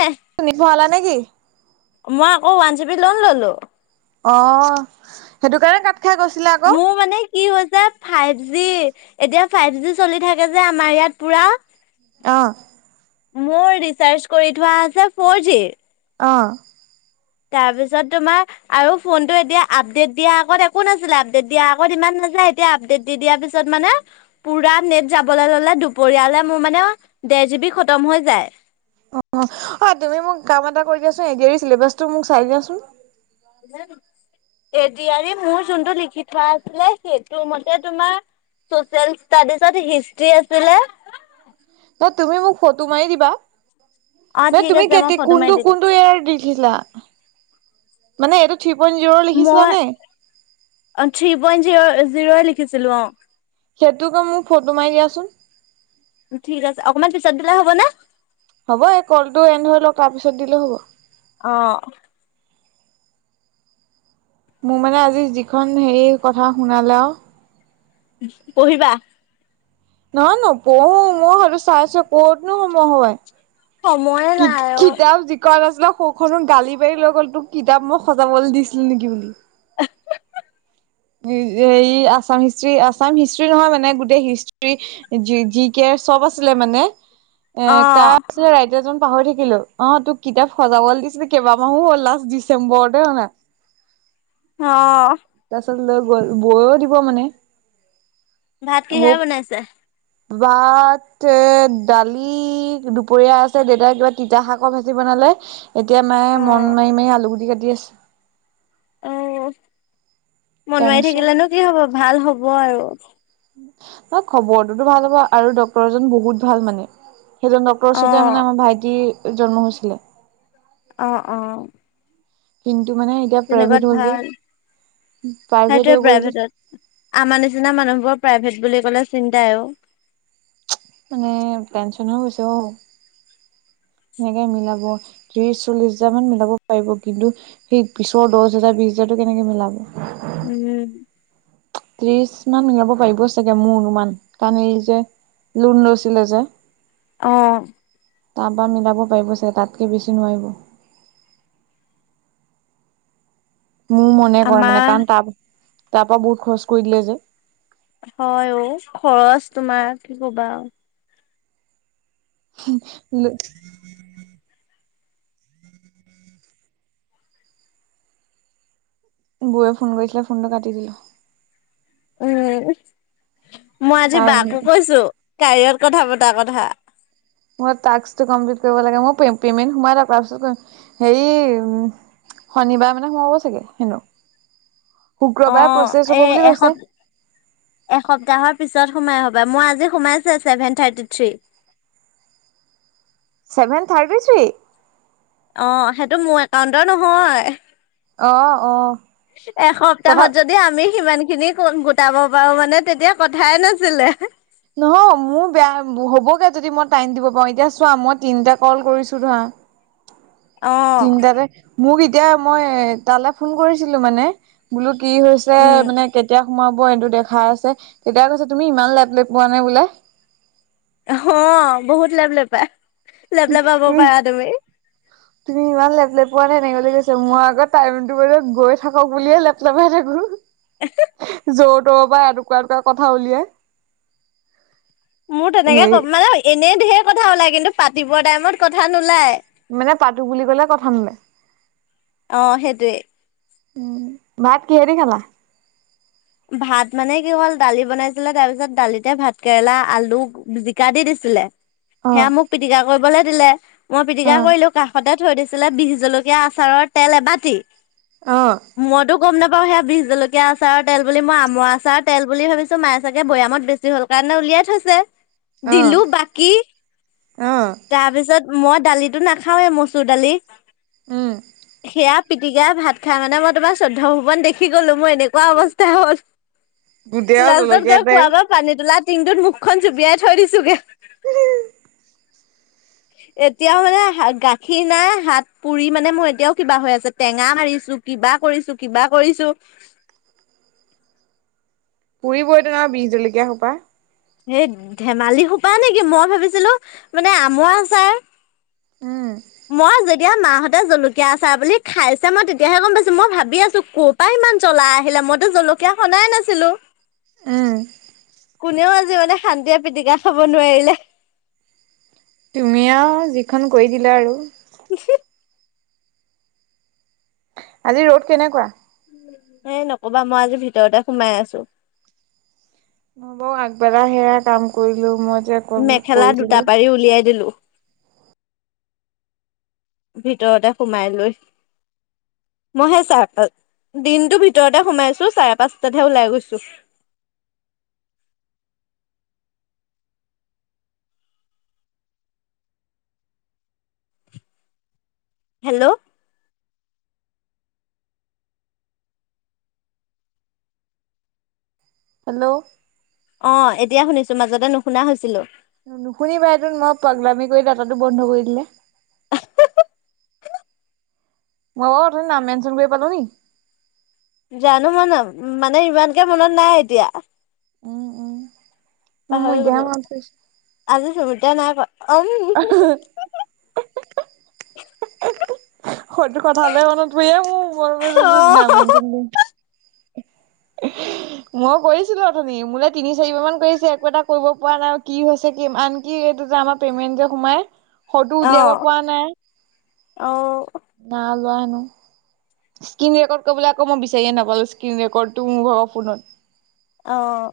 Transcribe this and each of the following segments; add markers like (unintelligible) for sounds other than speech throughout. এ শুনি ভালা নে কি (unintelligible) মই আকৌ ৱান জি বি লোন ললো অ সেইটো কাৰণে কাট খাই গৈছিলে আকৌ। মোৰ মানে কি হৈছে ফাইভ জি এতিয়া ফাইভ জি চলি থাকে যে আমাৰ ইয়াত পুৰা আহ মোৰ ৰিচাৰজ কৰি থোৱা আছে ফৰ জি অঁ তাৰপিছত তোমাৰ আৰু ফোনটো এতিয়া আপডেট দিয়া আগত একো নাছিলে আপডেট দিয়া আগত ইমান এতিয়া আপডেট দি দিয়াৰ পিছত মানে পুৰা নেট যাবলে ললে দুপৰয়লে মোৰ মানে দেৰ জি বি খতম হৈ যায় অ অ তুমি মোক কাম এটা কৰি দিয়াচোনবাচটো মোক চাই দিয়াচোন নে এডিয়াৰী মোৰ যোনটো লিখি থোৱা আছিলে সেইটো মতে তোমাৰ চচিয়েল তাৰ চত হিষ্ট্ৰি আছিলে ন তুমি মোক ফটো মাৰি দিবা অ নাই ঠিক তুমি আছে মই কেতি ফটো মাৰি কুনটো দি দিম কুনটো এৰ দেখিছিলা মানে এইটো থ্ৰী পইণ্ট জিৰ' লিখিছিলা মই নে? থ্ৰী পইন্ট জিৰ' জিৰ' লিখিছিলো অ সেইটোকে মোক ফটো মাৰি দিয়াচোন ঠিক আছে অকমান পিছত দিলে হ'ব ন হ'ব এই কলটো এনেৰি লওক তাৰপিছত দিলে হ'ব অ মোৰ মানে আজি যিখন হেৰি কথা শুনালে আৰু কহিবা নহয় ন পঢ়ো মই স চাইছো পঢ়তনো সময় হয় সময়ে নাই অ কিতাপ যিকত আছে তাক সৌখনো গালি পাৰি লৈ গ'ল তোক কিতাপ মই সজাবলৈ দিছিল নেকি বুলি এই আাম হিষ্টি আছাম হিষ্ট্ৰ্ৰী নহয় মানে গোটেই হিষ্টি যি কে ম অ পাহৰি থাকিলো অ তোক কিতাপ সজাবলৈ দিছিলো কেইবামাহো হ'ল লাষ্ট ডিচেম্বৰতে হনা অ তাৰ পাছত লৈ গল বৈও দিব মানে ভাত কিহে বনাইছে বাত এ দালি দুপৰীয়া আছে দেউতা কিবা তিতা শাকৰ ভাচি বন ল এতিয়া মায়ে অ মন মাৰি মাৰি আলু গুটি কাটি আছে অ মন মাৰি টেনচন থাকিলোনো কি হব ভাল হ'ব আৰু ন খবৰটোতো ভাল হ'ব আৰু ডক্তৰজন বহুত ভাল মানে সেইজন ডক্তৰ অ ওচৰতে মানে আমাৰ ভাইটিৰ জন্ম হৈছিলে অ অ কিন্তু মানে এতিয়া প্ৰাইভেট হ'ল যে প্ৰাইভেট সেইটোয়ে হৈ গ'ল যে প্ৰাইভেটত আমাৰ নিচিনা মানুহবোৰৰ প্ৰাইভেট বুলি ক'লে চিন্তাইও মানে টেনচন হৈছে অ সেনেকে মিলাব ত্ৰিশ চল্লিশ হাজাৰ মান মিলাব পাৰিব কিন্তু সেই পিছৰ দহ হোজাৰ বিশ পিছৰটো কেনেকে মিলাব উম ত্ৰিশ মান মিলাব পাৰিব চাগে মোৰ অনুমান কাৰণ এই যে লোন লৈছিলে যে আহ তাৰপৰা মিলাব পাৰিব চ তাতকে বেছি নোৱাৰিব মোৰ মনে কয় মানে আমাৰ কাৰণ তাৰ তাৰ পৰা বহুত খৰচ কৰি দিলে যে হয় অ খৰচ তোমাৰ কি কবা আৰু উম বৌৱে ফোন কৰিছিলে ফোনটো কাটি দিলো। উম মই আজি কাৰণ বাকো কৈছো কাইয়ত কথা পতা কথা মই টাস্কটো কমপ্লিট কৰিব লাগে। প্ৰেমেণ্ট সোমালে পাচবুকত। হেৰি শনিবাৰ মানে সোমাব চাগে হেনো অ শুক্ৰবাৰে প্ৰচেছ এ হ'ব বুলি এস কৈছে এসপ্তাহৰ পিছত সোমাই হ'বা মই আজি সোমাইছে seven thirty three seven thirty three অ সেইটো মোৰ একাউণ্টৰ নহয় অ অ তথা এসপ্তাহত যদি আমি সিমান খিনি গোটাব পাৰো মানে তেতিয়া কথাই নাছিলে নহয় মোৰ বেয়া হ'বগে যদি মই টাইম দিব পাৰো এতিয়া চোৱা মই তিনিটা কল কৰিছো ধৰা অ'। তিনিটাতে মোক এতিয়া মই তালৈ ফোন কৰিছিলো মানে বোলোত কি হৈছে উম, মানে কেতিয়া সোমাব এইটো দেখাই আছে তেতিয়া কৈছে তুমি ইমান লেট ল পোৱা নে বোলে অ বহুত লেভ ল পাই লেভ লাপাব পাৰা তুমি তুমি ইমান লেপ লেপোৱা নে এনেকে বুলি কৈছে। মই আকৌ টাইমটো ব গৈ থাকক বুলিয়ে লেপ লেপাই থাকো। জৰ তৰ পৰা এটুকুা এটুকুৰা কথা উলিয়াই মোৰ তেনেকে হেৰি ক'ম মানে এনেই ধহেৰ কথা ওলাই কিন্তু পাতিবৰ টাইমত কথা নোলায়। মানে পাতো বুলি কলে কথা নোলায়। অ সেইটোৱে উম ভাত কিহেদি খালা? ভাত মানে কি হ'ল দালি বনাইছিলে তাৰ পিছত দালিতে ভাত কেৰেলা আলু, জিকা দি দিছিল ছিলে অ', সেয়া মোক পিটকা কৰিবলৈ দিলে মই পিটকা অ', কৰিলো কাষতে থৈ দিছিলো। ছিলে বি জলকীয়া আচাৰৰ তেল এবাটি অঁ গম নাপাও সেয়া বি জলকীয়া আচাৰত তেল বুলি মই আমৰ আচাৰ তেল বুলি ভাবিছো। মায়ে চাগে বৈয়ামত বেছি হল কাৰণে উলিয়াই থৈছে। অ', দিলো বাকী অ', তাৰপিছত মই দালিটো নাখাওৱে মচুৰ দালি উম, সেয়া পিটিকাই ভাত খাই মানে মই তোমাৰ চৈধ্য ভৱন দেখি গলো মই এনেকুৱা অৱস্থা গোটেই আৰু লাষ্টত জলকীয়া গৈ তেল খোৱা পানী তাত টিংটোত মুখখন জুপিয়াই থৈ দিছোগে এতিয়া হলে গাখীৰ নাই হাত পুৰি মানে মোৰ এতিয়াও কিবা হৈ আছে টেঙা মাৰিছো কিবা কৰিছো, কিবা কৰিছো। পুৰিবই টুন আৰু বি জলকীয়া সোপা এই ধেমালি সোপা নেকি মই ভাবিছিলো মানে আমৰা আচাৰ উম, মই যে এতিয়া মাহঁতে জলকীয়া আচাৰ বুলি খাইছে মই তেতিয়াহে গম পাইছো মই ভাবি আছো ক' পৰা ইমান জলা আহিলে। মইতো জলকীয়া সনাই নাছিলো। আহ কোনেও আজি মানে শান্তিয়ে পিটিকা খাব নোৱাৰিলে। তুমি আৰু যিখন কৰি দিলা আৰু ক আজি ৰ'দ কেনেকুৱা? এই নকবা মই আজি ভিতৰতে সোমাই আছো। অ আগবেলা সেয়া কাম কৰিলো মই যে মেখেলা দুটা কৰিছিলো। পাৰি উলিয়াই দিলো ভিতৰতে সোমাই লৈ। মইহে ছাৰ্ট দিনটোৰ ভিতৰতে সোমাইছো চাৰে পাঁচটাতহে ওলাই গৈছো। (inaudible) হেল্ল' হেল্ল' অ এতিয়া শুনিছো মাজতে নুশুনা হৈছিলোঁ নুশুনিবা এইদোন মই পাগলামি কৰি থকাটো বন্ধ কৰি দিলে। মই অ অথনি নাম মেনচন কৰিব পালো নি জানো মানে মানে ইমানকে মনত নাই এতিয়া উম উম মোৰ পাহৰি এতিয়াহে গলো মনত পৰিছে। আজি চুমতিয়া নাই কৰা অহ (unintelligible) সটো কথালে মনত পৰিয়ে অ অ মোৰ নাম মেনচন (inaudible) মই কৰিছিলো অথনি মোলে তিনি চাৰিবাৰ মান কৰিছে একো এটা কৰিব পৰা নাই কি হৈছে কি আন কি যে আমাৰ পেমেন্ট যে সোমাই হয়টো উলিয়াব পৰা নাই অ ন ওলোৱা সেনো স্কিণ ৰেকৰ্ড কৰিবলে আকৌ মই বিচাৰিয়ে নাপালো স্কিণ ৰেকৰ্ডটো মোৰ ভাগৰ ফোনত অহ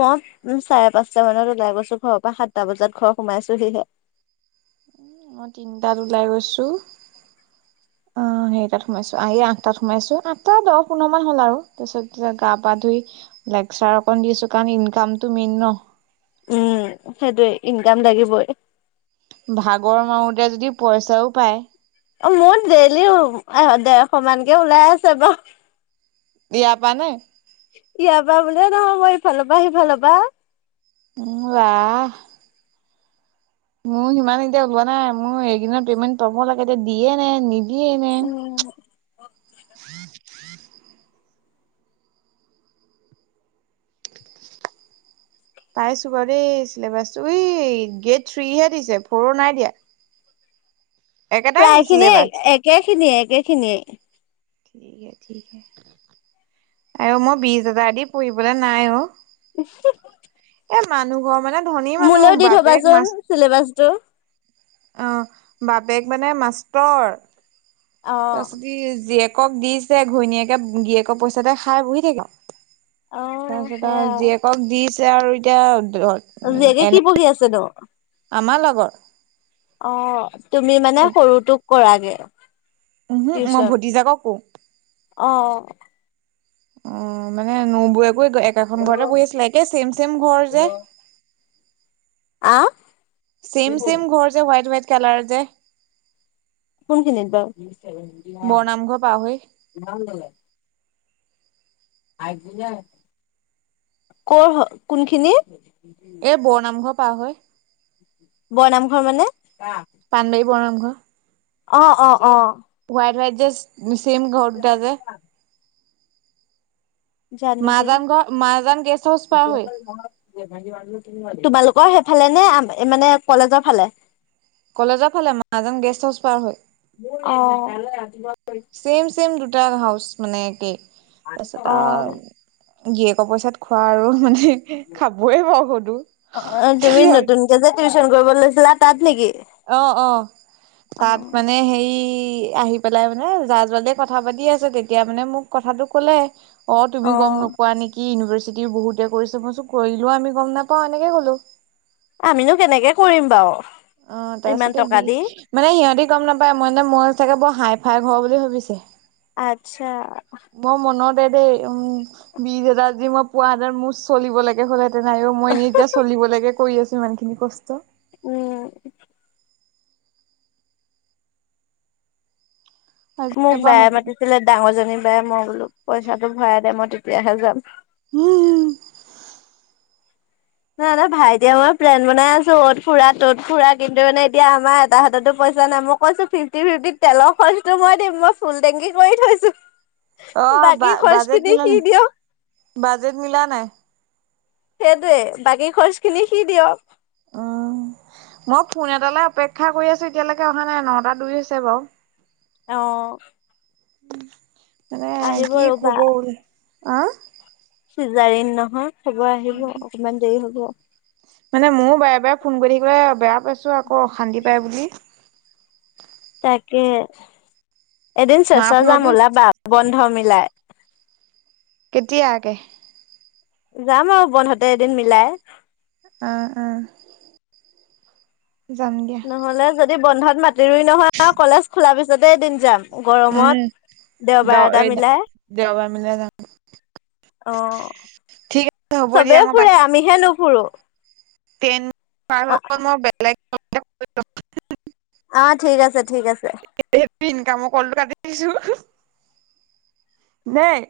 মই উ চাৰে পাঁচটা মানত ওলাই গৈছো ঘৰৰ পৰা সাতটা বজাত ঘৰ সোমাইছোহিহে (inaudible) মই তিনটাত ওলাই গৈছো (inaudible) অ সেই তাত সোমাইছো আহি আঠটাত সোমাইছো আঠটা দহ পোন্ধৰ মান হ'ল আৰু তাৰ পিছত গা পা ধুই লেকচাৰ অকণ দিছো কাৰণ ইনকামতটো মেইন ন উম সেইটোৱে ইনকাম লাগিবই ভাগৰ মাৰোতে যদি পইচাও পায় অ মোৰ ডেইলিও এ দেৰশ মানকে ওলাই আছে বাঅ দিয়াপা নে দিয়াপা বুলিয়ে নহয় ইফালৰপৰ, সিফালৰ পৰা অ ৱা মোৰ সিমান এতিয়া ওলোৱা নাই মোৰ এদিনৰ পেমেণ্ট পাব লাগে এতিয়া দিয়ে নে নি নিদিয়ে নে উম পাইছো বাৰু দেই চিলেবাচটো গেট থ্ৰীহে দিছে ফ'ৰৰ নাই দিয়া একেটাই নি প্ৰায় খিনিয়ে চিলেবাছ একে খিনিয়ে একে খিনিয়ে ঠিকহে ঠিকহে আৰু মই বিশ হাজাৰ দি পঢ়িবলে নাই অ উহোহো এ মানুহ ঘৰমানে ধনী মানুহ বাপেক থবাচোন মাছ চিলেবাচটো। অ বাপেক মানে মাষ্টৰ অ', তাৰপিছত জীয়েকক দিছে ঘৈণীয়েকে গিৰীয়েকৰ পইচাতে খাই বহি থাকে অ', তাৰপিছত সেয়া। আৰু জীয়েকক দিছে আৰু এতিয়া উ জীয়েকে কি এনে পঢ়ি আছেনো? আমাৰ লগৰ অ তুমি মানে সৰুটোক কৰাগে উহো মই টিউচন ভতিজাকক কওঁ অ অ মানে নবৈ একেখন ঘৰতে বহি আছিলে একে ছেম ছেম ঘৰ যে আহ চেইম চেইম ঘৰ যে হোইট হোইট কালাৰ যে কোন খিনিত বৰনামঘৰ পাৰ হৈ বাৱ কৰ হয় কোনখিনি এ বৰ নামঘৰ পাৰ হৈ বৰনামঘৰ মানে পান বাই পোৱা নামক অ অ অ সোৱাইট সোৱাইট যে চেম ঘৰ দুটা যে জানো দেই। মাজান ঘৰ মাজান গেষ্ট হাউচ পোৱা হয়। তোমালোকৰ সেইফালে নে মানে কলেজৰ ফালে কলেজৰ ফালে মাহাজন গেষ্ট হাউচ পাৰ হয়। অহ চেম দুটা হাউচ মানে কেই তাৰপিছত অ'। আৰু। গিৰিয়েকৰ পইচাত খোৱা আৰু মানে খাবয়েই বা অ', তুমি হ'লেও নতুনকে যে টিউচন কৰিব লৈছিলা তাত নেকি? অ অ তাত অ'। মানে হে আহি পেলাই মানে জা- জোৱালিয়ে কথা পাতি আছে তেতিয়া মানে মোক কথাটো কলে অ তুমি গম অ'। নোপোৱা নেকি ইউনিভাৰ্চি চিতি বহুতে কৰি চাবা কৰিলেও আমি গম নাপাওঁ এনেকে ক'লো। আমিনো কেনেকে কৰিম বাৰু। অ ইমান তাৰপিছতে টকা বি দি মানে সিহঁতে গম নাপায় মই মই চাগে বৰ হাই। ঘাই ঘৰ বুলি ভাবিছে আচ্ছা। মই মনতে দেই উম বীজ এটাৰ যি মই পোৱা হ'লে মোৰ চলিব লাগে হ'ল হেতেন নাইও মই এনেই এতিয়া চলিব লাগে কৰি আছো ইমান খিনি কষ্ট। উম! আজিৰ মোক পৰা বায়ে নকৰো। মাতিছিলে ডাঙৰ জনী বায়ে মই বোলো পইচাটো ভৰাই দে মই তেতিয়াহে যাম। উম! নাই নাই ভাইটিয়ে মই প্লেন বনাই আছো ত ফুৰা ত'ত ফুৰা কিন্তু মানে এতিয়া আমাৰ এটা হাততো পই পইছা নাই মই কৈছোঁ ফিফটি ফিফটিত তেলৰ খৰচটো মই দিম মই ফুল টেঙগি কৰি থৈছোঁ। অ বাজেট মিলা নাই, বাজেট মিলা নাই। সেইটোৱে বাকী খৰচ খিনি সি দিয়ক। উম, মই ফোন এটালৈ অপেক্ষা কৰি আছোঁ এতিয়ালৈকে অহা নাই নটা দুই হৈছে বাৰু। আহ মানে কি ৰ'বা খবৰ, আহ চিজাৰিন নহয়, খবৰ আহিব অকমান দেৰি হব। মানে মইয়ো বাৰে বাৰে ফোন কৰি থাকিবে বেয়া পাইছো আকৌ অশান্তি পাই বুলি। তাকে এদিন মা চেচা যাম ফোনতো ওলাবা বন্ধ মিলাই। কেতিয়াকে। যাম আৰু বন্ধতে এদিন মিলাই। আহ অ যাম দিয়া। নহ'লে যদি বন্ধত মাতিবি নহয় কলেজ খোলাৰ পিছতে এদিন যাম গৰমত। উম, দ দেওবাৰ এটা এ মিলাই দেওবাৰ মিলাই যাম। অ ঠিক আছে হ'ব চবেই ফুৰে আমিহে নুফুৰোঁ। তে ত লগত মই বেলেগ অ ঠিক আছে ঠিক আছে স ইনকামৰ কলটো কাটি দিছোঁ। দেই।